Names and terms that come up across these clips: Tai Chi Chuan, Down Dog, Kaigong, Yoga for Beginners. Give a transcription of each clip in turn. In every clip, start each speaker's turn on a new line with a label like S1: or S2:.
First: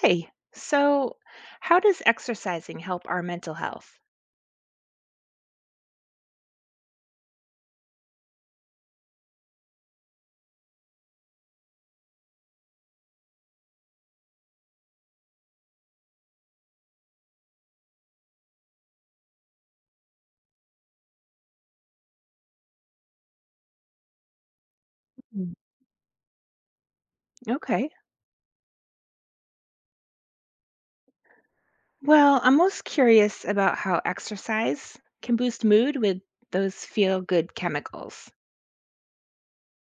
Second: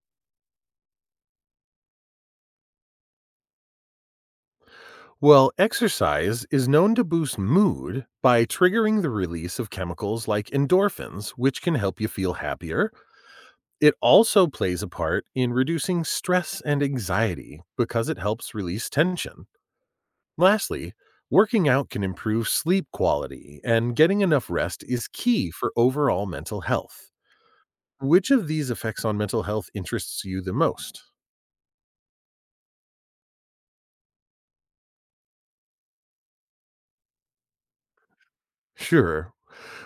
S1: Hey, so how does exercising help our mental health?
S2: Well, exercise is known to boost mood by triggering the release of chemicals like endorphins, which can help you feel happier. It also plays a part in reducing stress and anxiety because it helps release tension. Lastly, working out can improve sleep quality, and getting enough rest is key
S1: Mm.
S2: for overall mental health.
S1: Okay.
S2: Which of these effects on mental health interests you the most?
S1: Well, I'm most curious about how exercise can boost mood with those feel good chemicals.
S2: Sure.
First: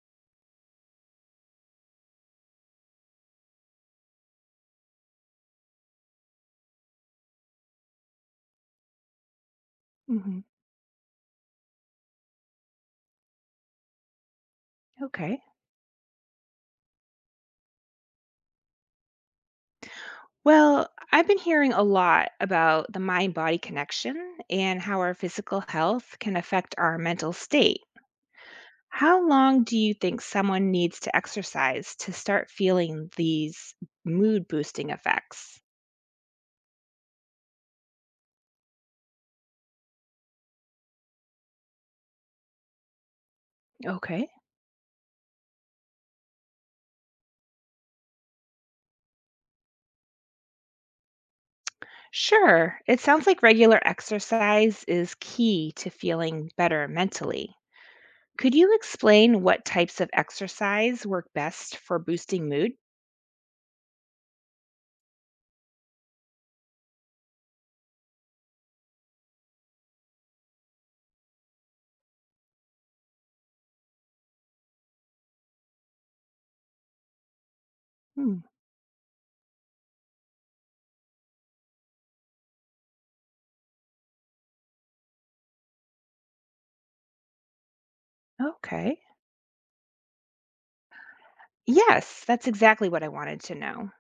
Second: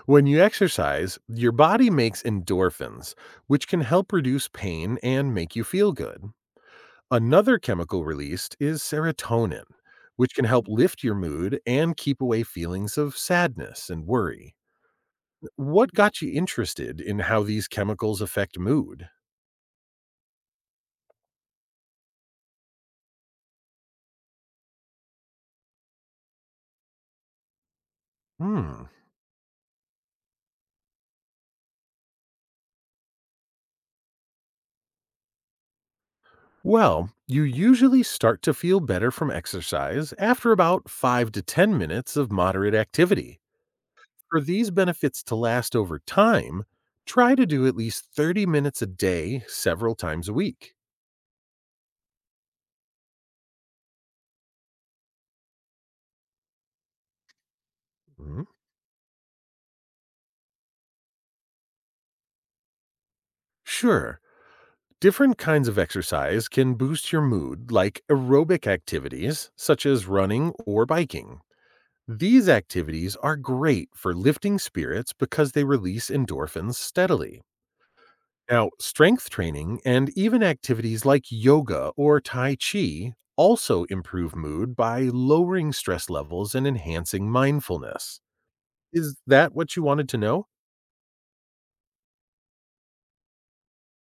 S2: When you exercise, your body makes endorphins, which can help reduce pain and make you feel good. Another chemical released is serotonin, which
S1: Mhm.
S2: can help lift your mood and keep away feelings of sadness and worry.
S1: Okay.
S2: What got you interested in how these chemicals affect mood?
S1: Well, I've been hearing a lot about the mind body connection and how our physical health can affect our mental state.
S2: Hmm.
S1: How long do you think someone needs to exercise to start feeling these mood boosting effects?
S2: Well, you usually start to feel better from exercise after about 5 to 10 minutes of moderate activity.
S1: Okay.
S2: For these benefits to last over time, try to do at least 30 minutes a day, several times a week.
S1: Sure, it sounds like regular exercise is key to feeling better mentally.
S2: Mhm.
S1: Could you explain what types of exercise work best for boosting mood?
S2: Sure, different kinds of exercise can boost your mood, like aerobic activities such as running or biking. These activities are great for lifting spirits because they release endorphins steadily.
S1: Hmm,
S2: Now, strength training and even activities like yoga or Tai Chi also improve mood by lowering stress levels and enhancing mindfulness.
S1: okay.
S2: Is that what you wanted to know?
S1: Yes, that's exactly what I wanted to know.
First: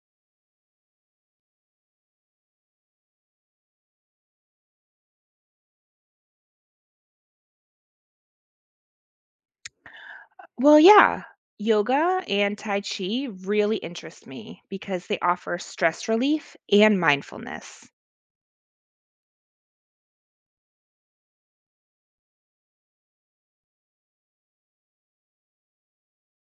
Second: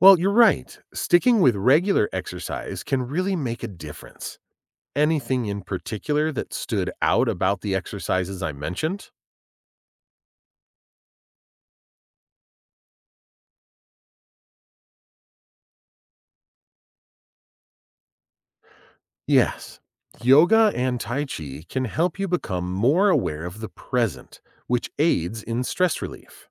S2: Well, you're right. Sticking with regular exercise can really make a difference. Anything in particular that stood out about the exercises I mentioned?
S1: Well, yeah, yoga and Tai Chi really interest me because they offer stress relief and mindfulness.
S2: Yes. Yoga and Tai Chi can help you become more aware of the present, which aids in stress relief.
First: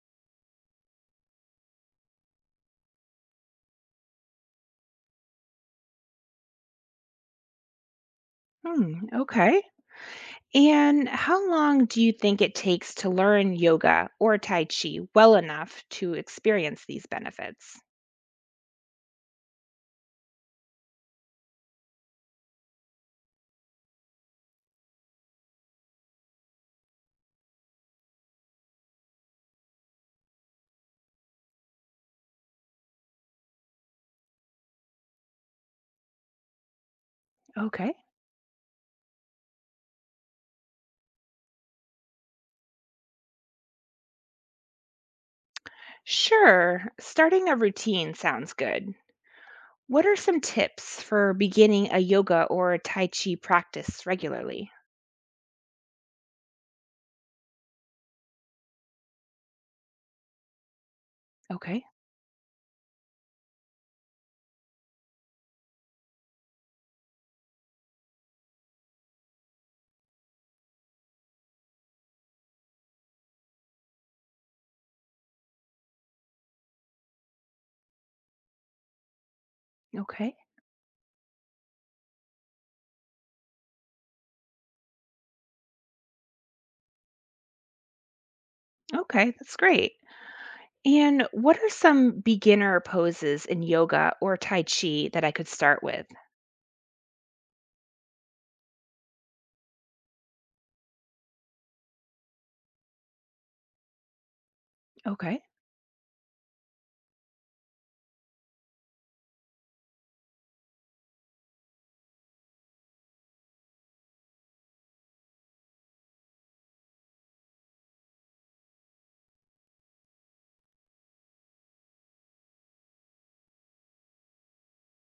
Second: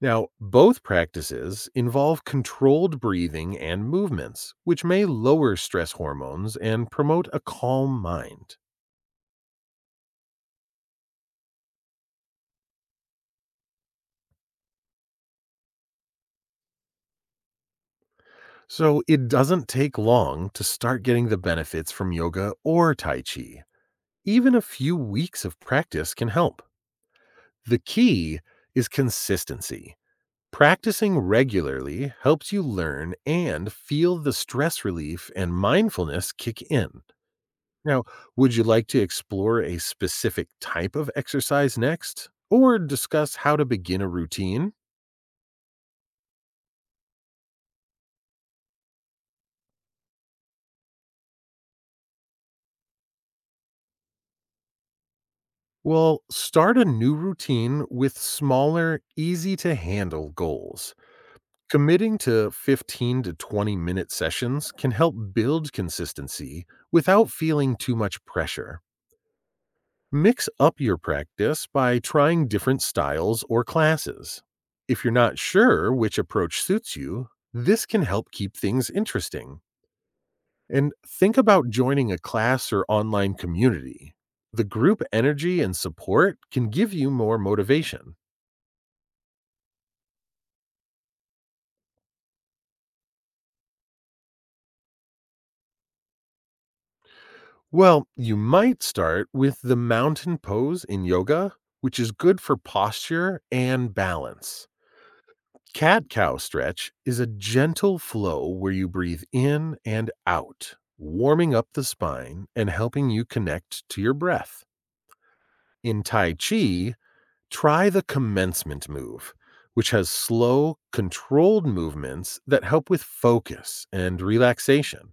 S2: Now, both practices involve controlled breathing and movements, which may lower stress hormones and promote a calm mind.
S1: Hmm, okay. And how long do you think it takes to learn yoga or Tai Chi well enough to experience these benefits?
S2: So, it doesn't take long to start getting the benefits from yoga or Tai Chi. Even a few weeks of practice can help. The key is consistency. Practicing regularly helps you learn and feel the stress relief and mindfulness kick in.
S1: Okay.
S2: Now, would you like to explore a specific type of exercise next or discuss how to begin a routine?
S1: Sure, starting a routine sounds good. What are some tips for beginning a yoga or Tai Chi practice regularly?
S2: Well, start a new routine with smaller, easy to handle goals.
S1: Okay.
S2: Committing to 15 to 20 minute sessions can help build consistency without feeling too much pressure. Mix up your practice by trying different styles or classes. If you're not sure which approach suits you, this can help keep things interesting.
S1: Okay.
S2: And think about joining a class or online community. The group energy and support can give you more motivation.
S1: Okay, that's great. And what are some beginner poses in yoga or Tai Chi that I could start with?
S2: Well, you might start with the mountain pose in yoga, which is good for posture and balance.
S1: Okay.
S2: Cat cow stretch is a gentle flow where you breathe in and out, warming up the spine and helping you connect to your breath. In Tai Chi, try the commencement move, which has slow, controlled movements that help with focus and relaxation.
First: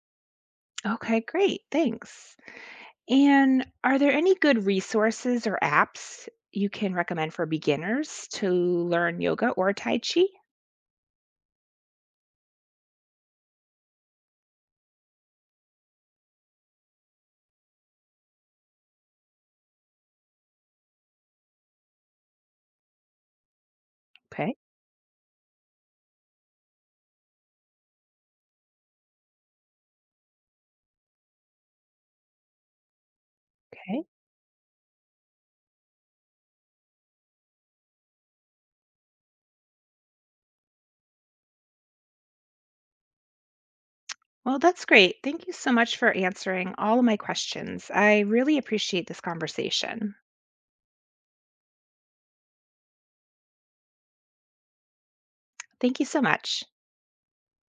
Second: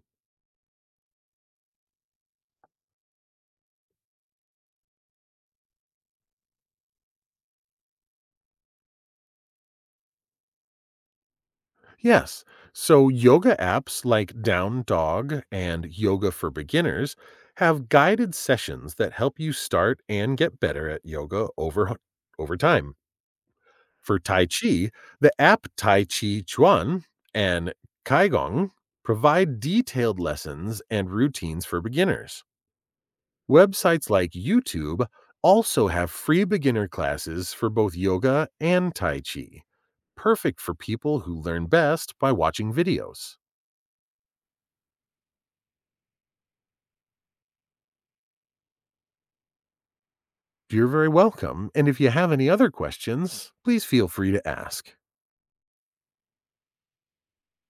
S1: Okay, great. Thanks. And are there any good resources or apps you can recommend for beginners to learn yoga or tai chi?
S2: Yes, so yoga apps like Down Dog and Yoga for Beginners have guided sessions that help you start and get better at yoga over time. For Tai
S1: Okay.
S2: Chi, the app Tai Chi Chuan and Kaigong provide detailed lessons and routines for beginners.
S1: Okay.
S2: Websites like YouTube also have free beginner classes for both yoga and Tai Chi, perfect for people who learn best by watching videos.
S1: Well, that's great. Thank you so much for answering all of my questions. I really appreciate this conversation.
S2: You're very welcome, and if you have any other questions, please feel free to ask.
S1: Thank you so much.